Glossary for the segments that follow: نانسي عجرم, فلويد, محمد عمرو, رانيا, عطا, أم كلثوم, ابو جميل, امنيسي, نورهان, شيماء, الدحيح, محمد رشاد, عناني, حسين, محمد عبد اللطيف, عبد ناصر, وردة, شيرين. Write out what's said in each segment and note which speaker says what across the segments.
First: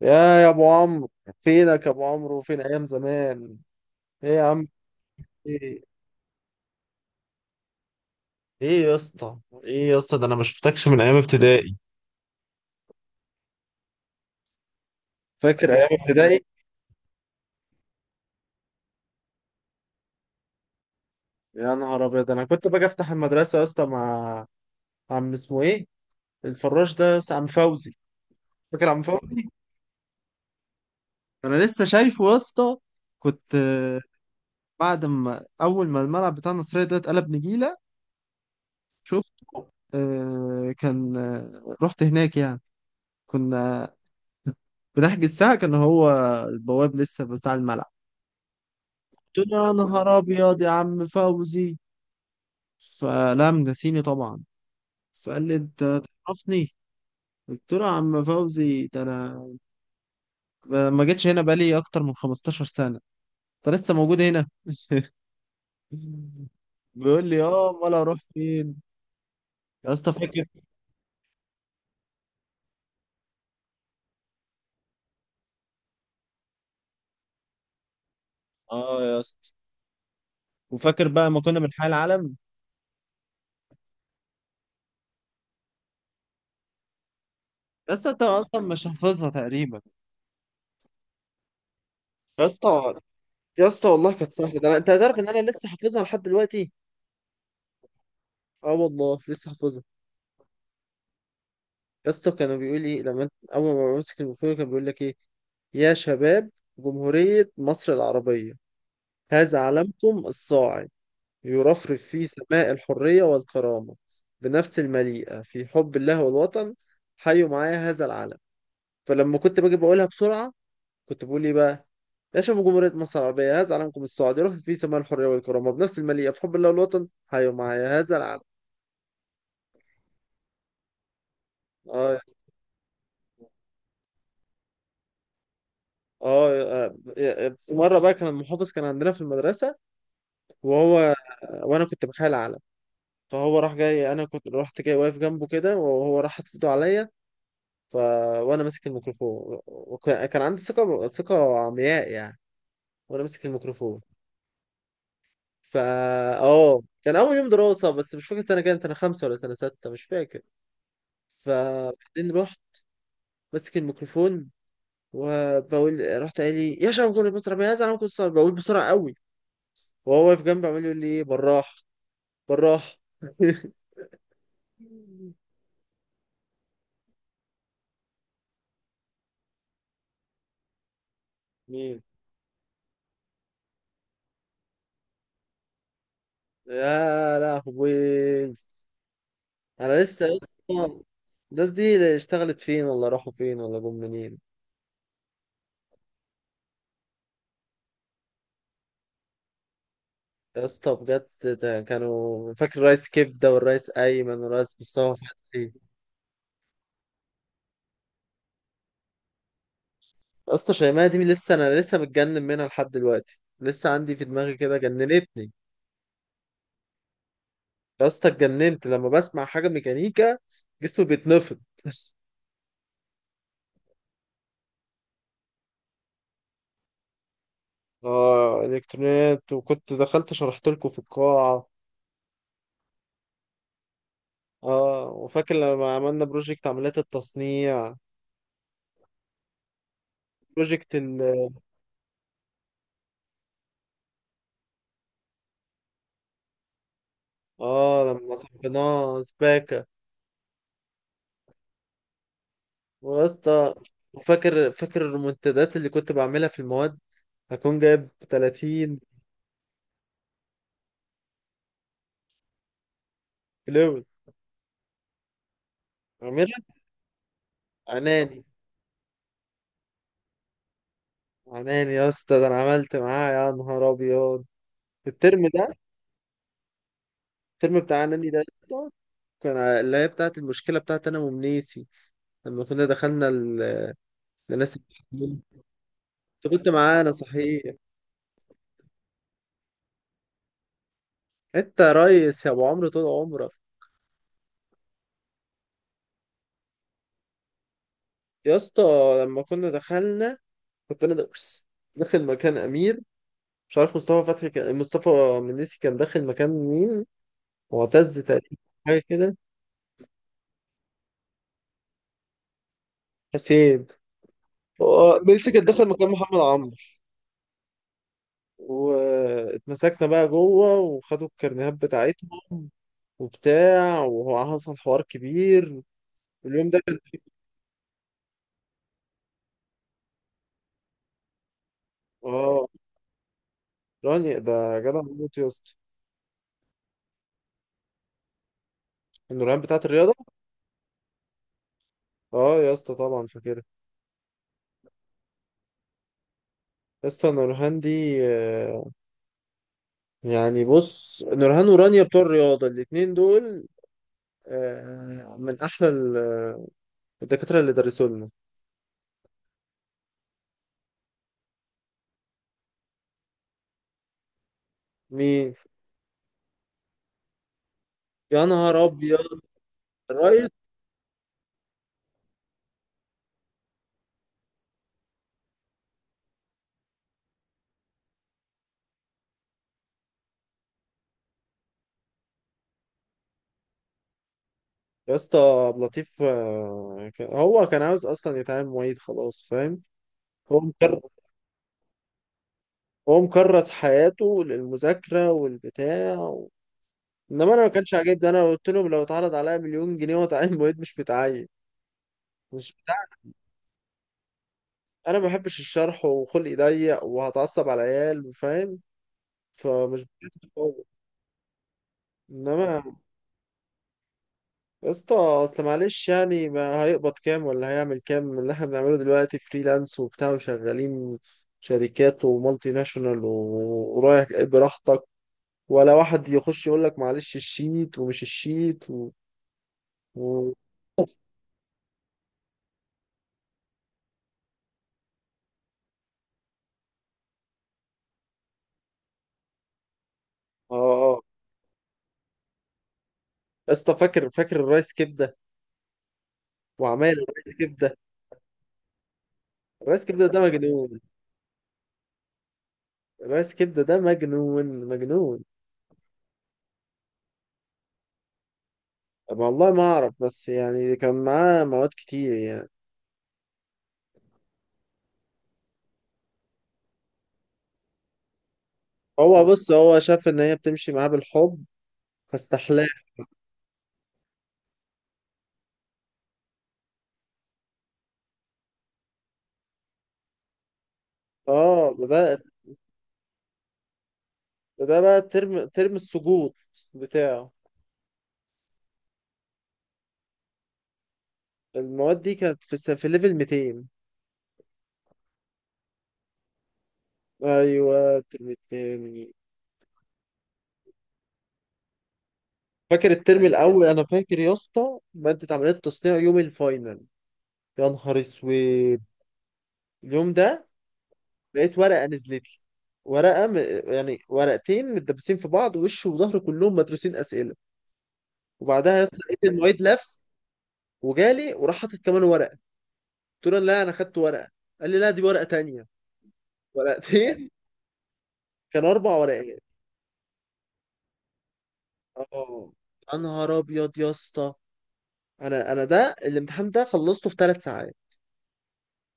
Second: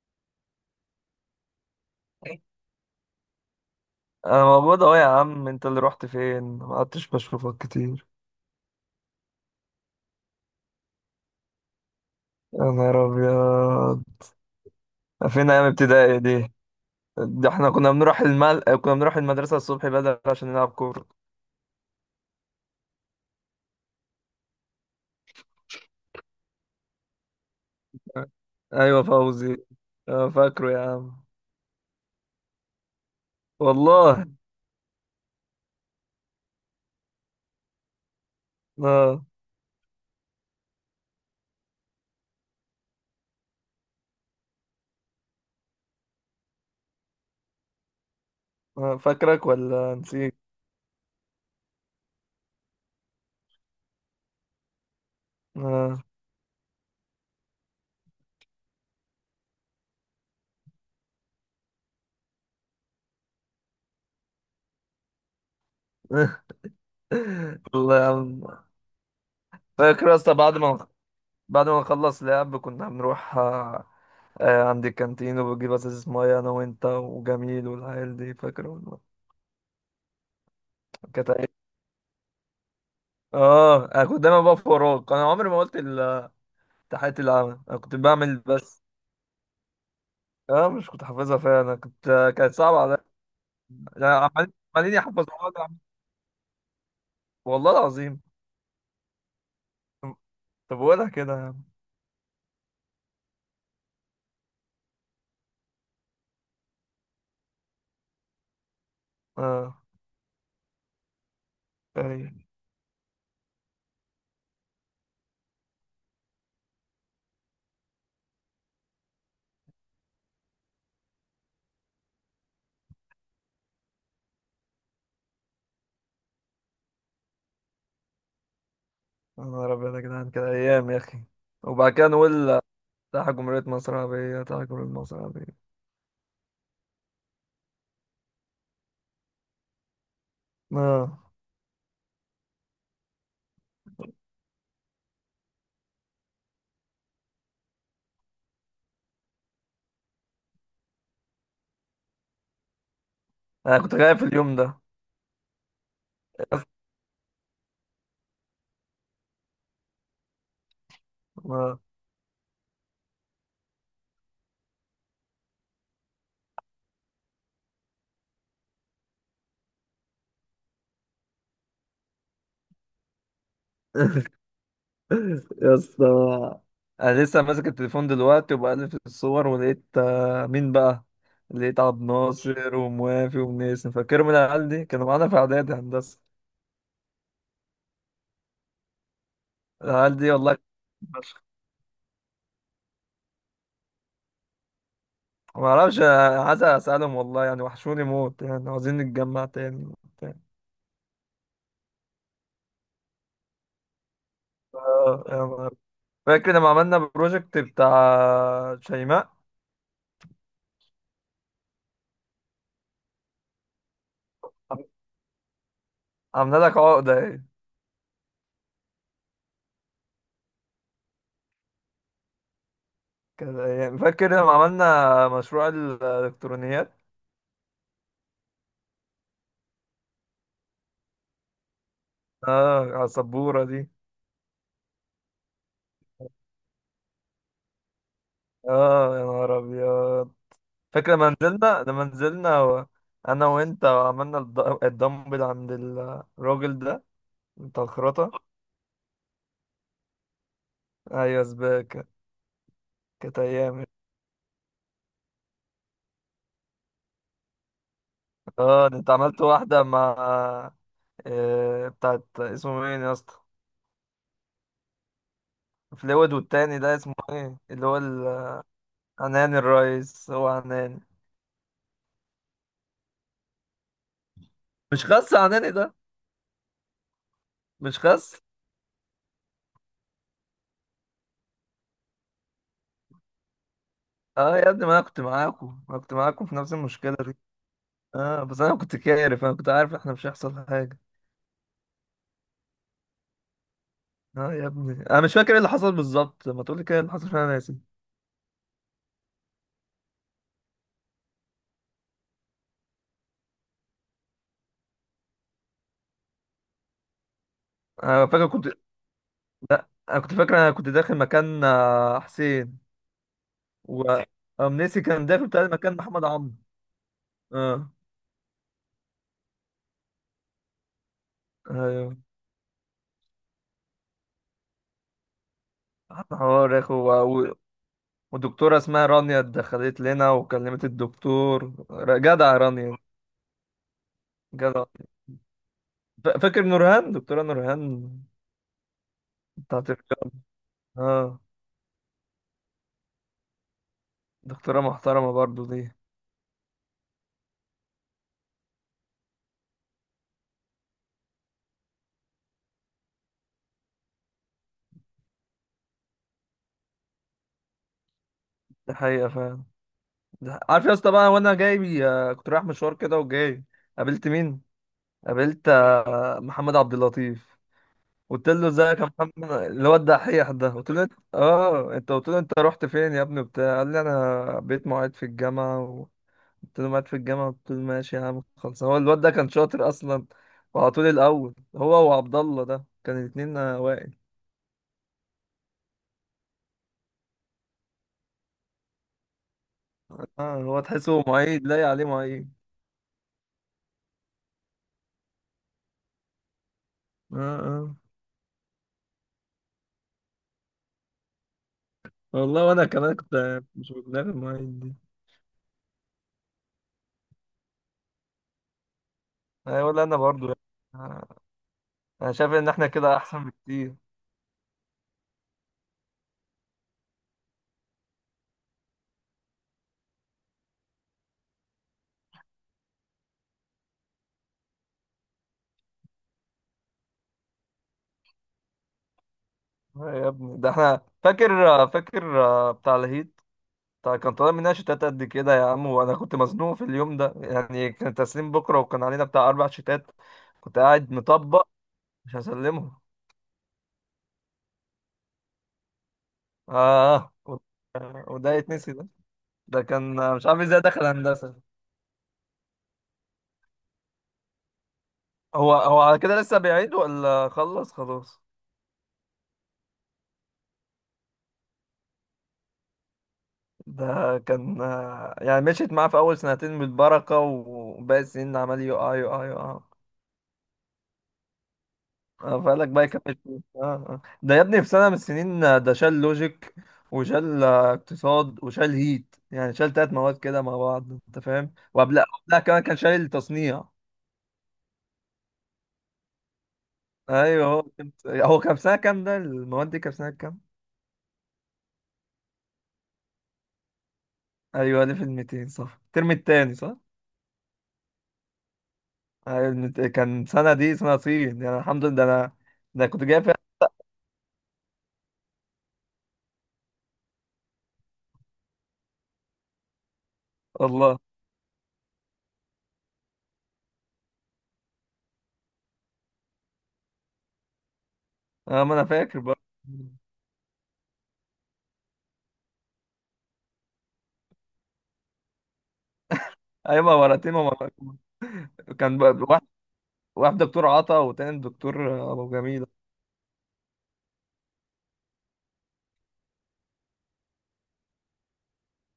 Speaker 1: يا يا ابو عمرو، فينك يا ابو عمرو؟ فين ايام زمان؟ ايه يا
Speaker 2: انا
Speaker 1: عم.
Speaker 2: موجود اهو يا عم، انت اللي
Speaker 1: ايه.
Speaker 2: رحت فين؟ ما قعدتش بشوفك كتير.
Speaker 1: ايه يا اسطى. ايه يا اسطى، ده انا ما شفتكش من ايام ابتدائي.
Speaker 2: يا نهار ابيض، فين ايام
Speaker 1: فاكر ايام
Speaker 2: ابتدائي
Speaker 1: ابتدائي؟
Speaker 2: دي؟ ده احنا كنا بنروح المدرسة الصبح بدري عشان نلعب كورة.
Speaker 1: يا نهار ابيض، انا كنت باجي افتح المدرسه يا اسطى مع عم اسمه ايه، الفراش ده يا اسطى، عم فوزي. فاكر عم
Speaker 2: ايوه
Speaker 1: فوزي؟
Speaker 2: فوزي. آه، فاكره يا عم.
Speaker 1: انا لسه شايفه يا اسطى. كنت آه،
Speaker 2: والله.
Speaker 1: بعد ما اول ما الملعب بتاع النصريه ده اتقلب نجيله.
Speaker 2: اه.
Speaker 1: شفت؟ كان رحت هناك يعني. كنا بنحجز ساعة. كان هو البواب لسه بتاع الملعب.
Speaker 2: آه،
Speaker 1: قلت
Speaker 2: فاكرك
Speaker 1: له يا
Speaker 2: ولا
Speaker 1: نهار
Speaker 2: نسيت.
Speaker 1: أبيض يا عم فوزي، فلم نسيني طبعا. فقال لي أنت
Speaker 2: اه.
Speaker 1: تعرفني؟ قلت له يا عم فوزي ده أنا، أنا ما جيتش هنا بقالي أكتر من 15 سنة، أنت لسه موجود هنا؟ بيقول لي اه، امال
Speaker 2: والله يا
Speaker 1: اروح
Speaker 2: عم.
Speaker 1: فين؟ يا
Speaker 2: فاكر
Speaker 1: اسطى
Speaker 2: يا اسطى
Speaker 1: فاكر؟
Speaker 2: بعد ما نخلص لعب كنا بنروح عند الكانتين وبجيب ازازة مية انا وانت وجميل والعيال دي، فاكر
Speaker 1: اه
Speaker 2: والله.
Speaker 1: يا اسطى، وفاكر بقى ما
Speaker 2: كانت
Speaker 1: كنا بنحيي العالم؟
Speaker 2: اه انا كنت دايما بقف وراك، انا عمري ما قلت تحية العامة، انا
Speaker 1: يا
Speaker 2: كنت
Speaker 1: اسطى انت
Speaker 2: بعمل
Speaker 1: اصلا
Speaker 2: بس.
Speaker 1: مش حافظها تقريبا.
Speaker 2: اه، مش كنت حافظها فعلا، انا كنت،
Speaker 1: يا
Speaker 2: كانت صعبة عليا.
Speaker 1: اسطى، يا اسطى
Speaker 2: يعني
Speaker 1: والله كانت
Speaker 2: عمالين
Speaker 1: سهله، ده انت
Speaker 2: عمالين
Speaker 1: هتعرف ان انا
Speaker 2: يحفظوها لي.
Speaker 1: لسه حافظها لحد دلوقتي.
Speaker 2: والله العظيم.
Speaker 1: اه والله لسه حافظها.
Speaker 2: طب ولا كده يا عم.
Speaker 1: يا اسطى كانوا بيقول لي لما انت اول ما بمسك الميكروفون كان بيقول لك ايه؟ يا شباب، جمهورية مصر العربية، هذا
Speaker 2: اه.
Speaker 1: علمكم الصاعد يرفرف في
Speaker 2: اي.
Speaker 1: سماء الحرية والكرامة بنفس المليئة في حب الله والوطن، حيوا معايا هذا العلم. فلما كنت باجي بقولها بسرعة كنت بقول ايه بقى؟ يا شباب جمهورية مصر العربية هذا علمكم الصاعد يرفرف في سماء الحرية والكرامة بنفس المليئة في حب الله والوطن حيوا معايا هذا العلم.
Speaker 2: يا نهار ابيض يا جدعان، كده ايام يا اخي. وبعد كده
Speaker 1: اه،
Speaker 2: نقول: تحت جمهورية مصر العربية، تحت جمهورية مصر العربية.
Speaker 1: اه، في مره بقى كان المحافظ كان عندنا في المدرسه، وهو
Speaker 2: اه،
Speaker 1: وانا كنت بخيل علم، فهو راح جاي، انا كنت رحت جاي واقف جنبه كده وهو راح حاطط ايده عليا. ف وانا ماسك الميكروفون، وكان عندي ثقه ثقه عمياء يعني. وانا ماسك
Speaker 2: انا كنت
Speaker 1: الميكروفون.
Speaker 2: خايف اليوم ده.
Speaker 1: فا اه، كان اول يوم دراسه، بس مش فاكر سنه كام، سنه خمسه ولا سنه سته مش فاكر.
Speaker 2: اه.
Speaker 1: فبعدين رحت ماسك الميكروفون وبقول، رحت قال لي يا شباب كل مصر يا زلمه كل مصر، بقول بسرعه قوي، وهو واقف جنبي عمال يقول لي إيه، بالراحه، بالراحة.
Speaker 2: يا اسطى، انا لسه ماسك التليفون دلوقتي وبقلب في الصور، ولقيت مين بقى؟ لقيت عبد
Speaker 1: مين؟
Speaker 2: ناصر وموافي ونيسن، فاكرهم؟ العيال دي كانوا معانا في اعدادي هندسه.
Speaker 1: يا لهوي، انا
Speaker 2: العيال
Speaker 1: لسه
Speaker 2: دي
Speaker 1: يا
Speaker 2: والله.
Speaker 1: اسطى، الناس دي اشتغلت فين ولا راحوا فين ولا جم منين؟
Speaker 2: ما اعرفش، أنا عايز اسالهم والله يعني، وحشوني موت يعني، عاوزين نتجمع تاني وبتاع.
Speaker 1: يا اسطى بجد، ده كانوا، فاكر الريس كبده والريس ايمن والريس مصطفى
Speaker 2: آه، يا
Speaker 1: فتحي.
Speaker 2: نهار. فاكر لما عملنا بروجكت بتاع شيماء؟
Speaker 1: يا اسطى شيماء دي، انا لسه متجنن منها لحد دلوقتي، لسه عندي في دماغي كده،
Speaker 2: عم-
Speaker 1: جننتني.
Speaker 2: عملنا لك عقده ايه؟
Speaker 1: يا اسطى اتجننت، لما بسمع حاجه ميكانيكا جسمي بيتنفض.
Speaker 2: يعني فاكر لما عملنا مشروع الالكترونيات؟
Speaker 1: اه، الكترونيات، وكنت دخلت شرحت لكم في القاعه.
Speaker 2: اه، على السبوره دي.
Speaker 1: اه، وفاكر لما عملنا بروجكت عمليات التصنيع،
Speaker 2: اه يا نهار ابيض.
Speaker 1: بروجكت
Speaker 2: فاكر
Speaker 1: ال
Speaker 2: لما نزلنا، انا وانت، وعملنا الدمبل عند الراجل ده بتاع
Speaker 1: اه
Speaker 2: الخراطه.
Speaker 1: لما صحبناه سباكة.
Speaker 2: ايوه سباكه.
Speaker 1: ويا
Speaker 2: كانت
Speaker 1: اسطى،
Speaker 2: ايام.
Speaker 1: وفاكر فاكر الريمونتادات اللي كنت بعملها في المواد، هكون جايب
Speaker 2: اه، ده
Speaker 1: 30
Speaker 2: انت عملت واحده مع، بتاعت اسمه مين يا اسطى؟
Speaker 1: كيلو.
Speaker 2: فلويد،
Speaker 1: عاملها
Speaker 2: والتاني ده اسمه ايه، اللي هو
Speaker 1: عناني.
Speaker 2: عناني. الرئيس هو عناني.
Speaker 1: عناني يا اسطى، ده انا عملت معاه يا نهار ابيض.
Speaker 2: مش خاص
Speaker 1: الترم ده
Speaker 2: عناني ده.
Speaker 1: الترم
Speaker 2: مش
Speaker 1: بتاع عناني
Speaker 2: خاص.
Speaker 1: ده يا اسطى، اللي هي بتاعت المشكلة بتاعت أنا ومنيسي لما كنا دخلنا
Speaker 2: اه يا
Speaker 1: لناس
Speaker 2: ابني، ما انا كنت
Speaker 1: التحكيم.
Speaker 2: معاكم ما أنا كنت معاكم
Speaker 1: أنت
Speaker 2: في
Speaker 1: كنت
Speaker 2: نفس
Speaker 1: معانا
Speaker 2: المشكله دي.
Speaker 1: صحيح.
Speaker 2: اه بس انا كنت عارف احنا مش هيحصل حاجه.
Speaker 1: أنت يا ريس يا أبو عمرو طول عمرك.
Speaker 2: اه يا ابني، انا مش فاكر ايه اللي حصل بالظبط، ما تقول لي كده إيه اللي حصل عشان انا ناسي.
Speaker 1: يا اسطى لما كنا دخلنا، كنت انا داخل مكان امير، مش عارف، مصطفى فتحي كان، مصطفى منيسي كان داخل مكان مين؟ معتز
Speaker 2: انا فاكر
Speaker 1: تقريبا،
Speaker 2: كنت،
Speaker 1: حاجه كده،
Speaker 2: انا كنت فاكر انا كنت داخل مكان حسين،
Speaker 1: حسين.
Speaker 2: و امنيسي
Speaker 1: هو
Speaker 2: كان داخل
Speaker 1: ميسي كان
Speaker 2: بتاع
Speaker 1: داخل
Speaker 2: مكان
Speaker 1: مكان
Speaker 2: محمد
Speaker 1: محمد
Speaker 2: عمرو.
Speaker 1: عمرو.
Speaker 2: اه.
Speaker 1: واتمسكنا بقى جوه وخدوا الكارنيهات
Speaker 2: ايوه.
Speaker 1: بتاعتهم وبتاع، وهو حصل حوار كبير.
Speaker 2: حوار
Speaker 1: اليوم
Speaker 2: يا
Speaker 1: ده
Speaker 2: اخو
Speaker 1: كان
Speaker 2: ودكتوره اسمها رانيا دخلت لنا، وكلمت الدكتور جدع
Speaker 1: اه،
Speaker 2: رانيا.
Speaker 1: راني ده
Speaker 2: جدع.
Speaker 1: جدع موت يا اسطى.
Speaker 2: فاكر نورهان، دكتوره نورهان
Speaker 1: النورهان بتاعت
Speaker 2: بتاعت
Speaker 1: الرياضه.
Speaker 2: الرياضة. اه.
Speaker 1: اه يا اسطى، طبعا فاكرها.
Speaker 2: دكتوره محترمه برضو دي.
Speaker 1: يا اسطى النورهان دي يعني بص، نورهان ورانيا بتوع الرياضة الاتنين دول من أحلى الدكاترة اللي درسوا لنا.
Speaker 2: دي حقيقه فعلا. عارف يا اسطى؟ بقى وانا جاي كنت رايح مشوار كده وجاي، قابلت مين؟
Speaker 1: مين؟
Speaker 2: قابلت محمد عبد اللطيف.
Speaker 1: يا
Speaker 2: قلت له
Speaker 1: نهار
Speaker 2: ازيك يا
Speaker 1: أبيض،
Speaker 2: محمد، اللي هو
Speaker 1: الريس.
Speaker 2: الدحيح ده، قلت له انت، قلت له انت رحت فين يا ابني بتاع قال لي انا بقيت معيد في الجامعه قلت له معيد في الجامعه؟ قلت له ماشي يا عم خلص، هو الواد ده كان شاطر اصلا وعلى طول، الاول هو وعبد الله ده كان الاثنين واقف.
Speaker 1: يا اسطى عبد اللطيف هو كان عاوز أصلا يتعامل معيد خلاص، فاهم؟ هو
Speaker 2: اه، هو
Speaker 1: مكر...
Speaker 2: تحسه معيد، لاقي عليه معيد.
Speaker 1: هو مكرس حياته للمذاكرة والبتاع و،
Speaker 2: اه.
Speaker 1: إنما أنا ما كانش
Speaker 2: اه
Speaker 1: عاجبني، أنا قلت لهم لو اتعرض عليا مليون جنيه وأتعين معيد مش متعين.
Speaker 2: والله،
Speaker 1: مش
Speaker 2: وانا
Speaker 1: بتاع.
Speaker 2: كمان كنت مش بدماغي المعيد دي.
Speaker 1: أنا ما بحبش الشرح وخلقي ضيق وهتعصب على العيال، فاهم؟
Speaker 2: ايوه لا
Speaker 1: فمش
Speaker 2: انا
Speaker 1: بتاعتي.
Speaker 2: برضو، آه، انا شايف ان
Speaker 1: انما،
Speaker 2: احنا كده احسن بكتير.
Speaker 1: يا اسطى اصل معلش يعني ما هيقبض كام ولا هيعمل كام من اللي احنا بنعمله دلوقتي فريلانس وبتاع، وشغالين شركات ومالتي ناشونال ورايح جاي براحتك، ولا واحد يخش يقول لك معلش الشيت ومش الشيت و...
Speaker 2: يا
Speaker 1: و...
Speaker 2: ابني ده احنا فاكر بتاع الهيت، بتاع كان طالع مننا شتات قد كده يا عم. وانا كنت مزنوق في اليوم ده، يعني كان تسليم بكره، وكان علينا بتاع اربع شتات،
Speaker 1: اه،
Speaker 2: كنت قاعد
Speaker 1: آه.
Speaker 2: مطبق، مش هسلمهم.
Speaker 1: يا اسطى فاكر، فاكر الرايس كبده وعمايل
Speaker 2: اه.
Speaker 1: الرايس كبده.
Speaker 2: وده يتنسي ده؟ ده
Speaker 1: الرايس كبده
Speaker 2: كان
Speaker 1: ده
Speaker 2: مش عارف ازاي
Speaker 1: مجنون،
Speaker 2: دخل هندسه.
Speaker 1: الرايس كبده ده مجنون مجنون.
Speaker 2: هو، هو على كده لسه بيعيد ولا خلص خلاص؟
Speaker 1: طب والله ما اعرف، بس يعني كان معاه مواد كتير يعني.
Speaker 2: ده كان، يعني مشيت معاه في اول سنتين بالبركه، وباقي السنين عمال يقع
Speaker 1: هو
Speaker 2: يقع
Speaker 1: بص،
Speaker 2: يقع.
Speaker 1: هو شاف ان هي بتمشي معاه بالحب،
Speaker 2: اه،
Speaker 1: فاستحلاف.
Speaker 2: فقالك بقى يكمل فلوس. اه ده يا ابني في سنة من السنين، ده شال لوجيك، وشال اقتصاد، وشال هيت، يعني شال تلات مواد كده مع بعض انت فاهم.
Speaker 1: اه،
Speaker 2: وقبلها
Speaker 1: بدأت.
Speaker 2: قبلها كمان كان شال التصنيع.
Speaker 1: ده بقى ترم ترم السقوط بتاعه.
Speaker 2: ايوه، هو كام سنة كام؟ ده المواد دي كام سنة كام؟
Speaker 1: المواد دي كانت في ليفل 200.
Speaker 2: ايوه، 1200، صح؟ الترم التاني، صح؟
Speaker 1: ايوه الترم التاني.
Speaker 2: ايوه، كان سنة دي سنة صين يعني، الحمد لله. ده انا، ده
Speaker 1: فاكر
Speaker 2: كنت جايب
Speaker 1: الترم
Speaker 2: فيها
Speaker 1: الاول؟ انا فاكر يا اسطى، مادة عملية تصنيع يوم الفاينل. يا نهار اسود اليوم ده.
Speaker 2: والله.
Speaker 1: لقيت ورقة نزلت لي، ورقة م... يعني ورقتين متدبسين في بعض وش وظهر كلهم مدروسين اسئلة.
Speaker 2: اه،
Speaker 1: وبعدها
Speaker 2: ما
Speaker 1: يا
Speaker 2: انا
Speaker 1: اسطى
Speaker 2: فاكر
Speaker 1: لقيت
Speaker 2: بقى.
Speaker 1: المعيد لف وجالي وراح حاطط كمان ورقة. قلت له لا انا خدت ورقة. قال لي لا، دي ورقة تانية.
Speaker 2: ايوه
Speaker 1: ورقتين.
Speaker 2: ورقتين.
Speaker 1: كان اربع
Speaker 2: كان بقى
Speaker 1: ورقات
Speaker 2: واحد، واحد دكتور عطا، وتاني دكتور ابو
Speaker 1: اه
Speaker 2: جميل.
Speaker 1: يا نهار ابيض يا اسطى، انا ده الامتحان ده خلصته في 3 ساعات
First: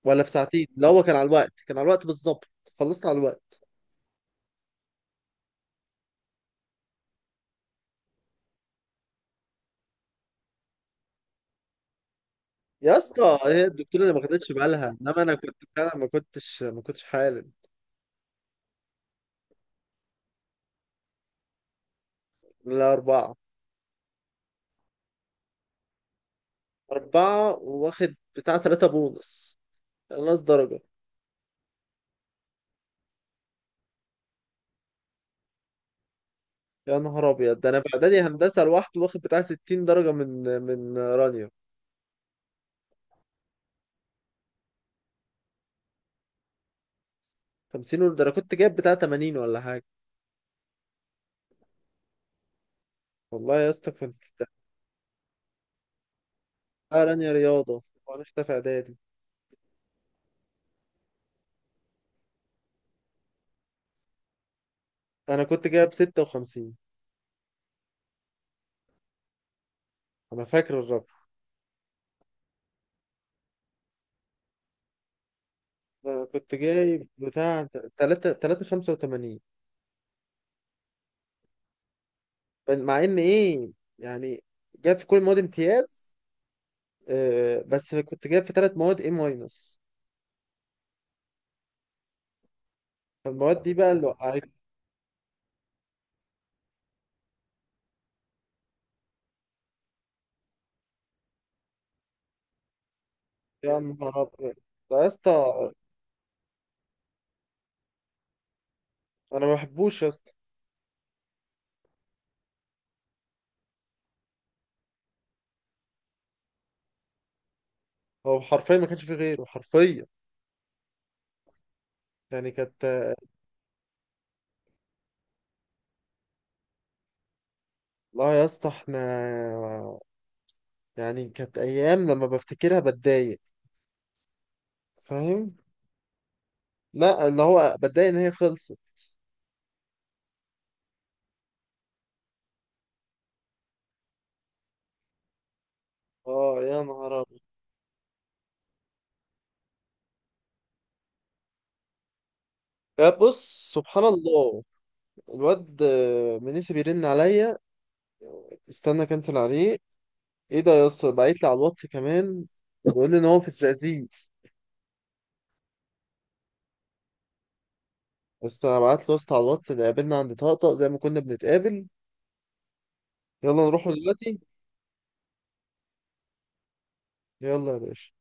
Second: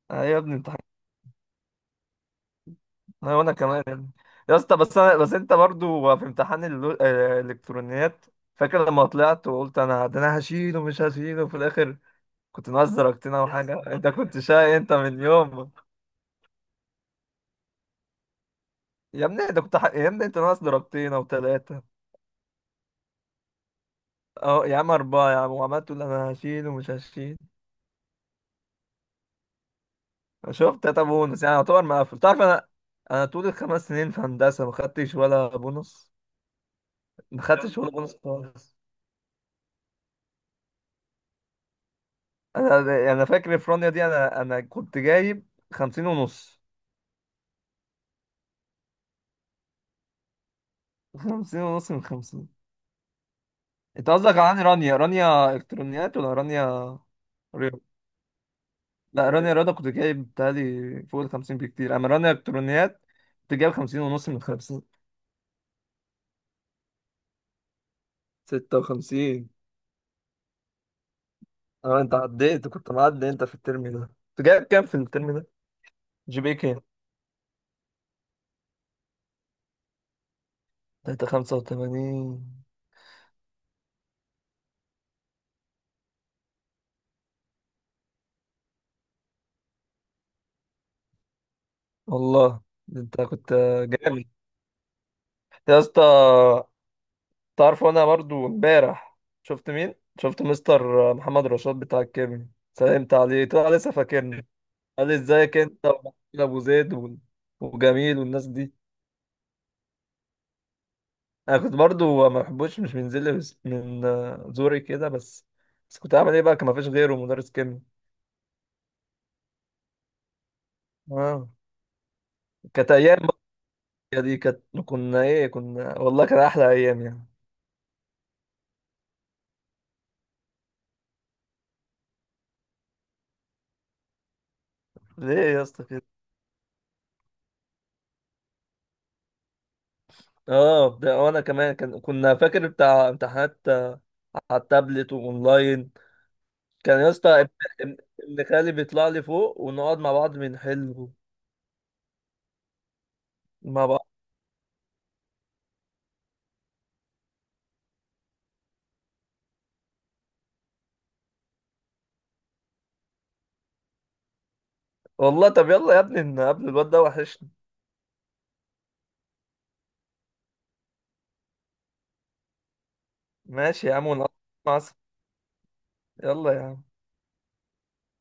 Speaker 1: ولا
Speaker 2: آه
Speaker 1: في
Speaker 2: يا ابني،
Speaker 1: ساعتين،
Speaker 2: امتحان.
Speaker 1: لا هو كان على الوقت، كان على الوقت بالظبط. خلصت على
Speaker 2: آه، وانا
Speaker 1: الوقت.
Speaker 2: كمان يا ابني. يا اسطى بس انت برضو في امتحان الالكترونيات، فاكر لما طلعت وقلت انا ده، انا هشيله مش هشيله في الاخر، كنت ناقص
Speaker 1: يا
Speaker 2: درجتين
Speaker 1: اسطى
Speaker 2: او
Speaker 1: هي
Speaker 2: حاجه؟
Speaker 1: الدكتوره
Speaker 2: انت
Speaker 1: اللي ما
Speaker 2: كنت
Speaker 1: خدتش
Speaker 2: شقي انت
Speaker 1: بالها،
Speaker 2: من
Speaker 1: انما انا كنت
Speaker 2: يوم.
Speaker 1: فعلا ما كنتش ما كنتش حالم.
Speaker 2: يا ابني، يا ابني انت ناقص درجتين او ثلاثه.
Speaker 1: لا اربعه.
Speaker 2: اه يا عم، اربعه يا عم، وعمال تقول انا هشيله مش هشيل.
Speaker 1: اربعه واخد بتاع ثلاثه بونص، نص درجه.
Speaker 2: شفت؟ تلاته بونص، يعني يعتبر مقفل. تعرف انا طول الخمس سنين في هندسه ما خدتش ولا بونص.
Speaker 1: يا نهار
Speaker 2: ما يا
Speaker 1: ابيض، ده
Speaker 2: خدتش
Speaker 1: انا في
Speaker 2: ولا بونص
Speaker 1: اعدادي هندسه
Speaker 2: خالص.
Speaker 1: لوحده واخد بتاع 60 درجه من رانيا.
Speaker 2: انا فاكر الفرونيا دي، انا كنت جايب خمسين ونص.
Speaker 1: 50 ده انا كنت جايب بتاع 80 ولا حاجه.
Speaker 2: خمسين ونص من خمسين.
Speaker 1: والله يا اسطى
Speaker 2: انت
Speaker 1: كنت.
Speaker 2: قصدك عن رانيا؟ رانيا الكترونيات ولا رانيا
Speaker 1: لا رانيا رياضة،
Speaker 2: رياضة؟
Speaker 1: وأنا في إعدادي.
Speaker 2: لا، رانيا رياضة كنت جايب بتهيألي فوق الخمسين بكتير. اما رانيا الكترونيات، كنت جايب خمسين ونص من خمسين.
Speaker 1: أنا كنت جايب 56.
Speaker 2: ستة وخمسين.
Speaker 1: أنا فاكر الرقم.
Speaker 2: اه، انت عديت، كنت معدي انت في الترم ده. كنت جايب كام في الترم ده؟
Speaker 1: أنا
Speaker 2: جي بي
Speaker 1: كنت
Speaker 2: إيه كام؟
Speaker 1: جايب بتاع تلاتة تلاتة خمسة وتمانين.
Speaker 2: 3.85.
Speaker 1: مع إن إيه يعني، جايب في كل المواد امتياز، آه بس كنت جايب في تلات مواد إيه ماينس.
Speaker 2: والله، ده انت كنت
Speaker 1: فالمواد دي بقى اللي
Speaker 2: جامد.
Speaker 1: وقعت.
Speaker 2: يا اسطى، تعرف انا برضو امبارح شفت مين؟ شفت مستر محمد رشاد بتاع الكيمياء، سلمت عليه، طلع
Speaker 1: يا
Speaker 2: لسه
Speaker 1: نهار
Speaker 2: فاكرني.
Speaker 1: أبيض. ده يا
Speaker 2: قال لي ازيك
Speaker 1: اسطى،
Speaker 2: انت، ومحمود ابو زيد وجميل والناس دي.
Speaker 1: أنا ما بحبوش يا اسطى.
Speaker 2: انا كنت برضو ما بحبوش، مش من زلي من زوري كده بس. بس كنت اعمل ايه بقى، كان ما فيش غيره مدرس كيمياء.
Speaker 1: هو حرفيا ما كانش فيه غيره، حرفيا.
Speaker 2: اه.
Speaker 1: يعني
Speaker 2: كانت
Speaker 1: كانت.
Speaker 2: ايام. بقى دي كانت، كنا ايه، كنا والله كان احلى ايام يعني.
Speaker 1: لا يا اسطى احنا، يعني كانت أيام لما بفتكرها بتضايق،
Speaker 2: ليه
Speaker 1: فاهم؟
Speaker 2: يا اسطى كده؟
Speaker 1: لا، اللي هو بتضايق ان هي خلصت.
Speaker 2: اه، ده وانا كمان كنا فاكر بتاع امتحانات على التابلت واونلاين.
Speaker 1: اه يا
Speaker 2: كان يا
Speaker 1: نهار
Speaker 2: اسطى
Speaker 1: ابيض.
Speaker 2: ابن، ابن خالي بيطلع لي فوق، ونقعد مع بعض بنحل
Speaker 1: يا بص
Speaker 2: مع
Speaker 1: سبحان
Speaker 2: بعض.
Speaker 1: الله، الواد منيسي بيرن عليا. استنى كنسل عليه. ايه ده يا اسطى؟ بعت لي على الواتس كمان، بيقول لي ان هو في الزقازيق.
Speaker 2: والله؟ طب يلا يا ابني نقابل الواد ده، وحشني.
Speaker 1: بس انا بعت له يا اسطى على الواتس، اللي قابلنا عند طقطق زي ما كنا بنتقابل. يلا نروح
Speaker 2: ماشي يا عم، ونقعد
Speaker 1: دلوقتي.
Speaker 2: مع، يلا يا عم.
Speaker 1: يلا يا باشا.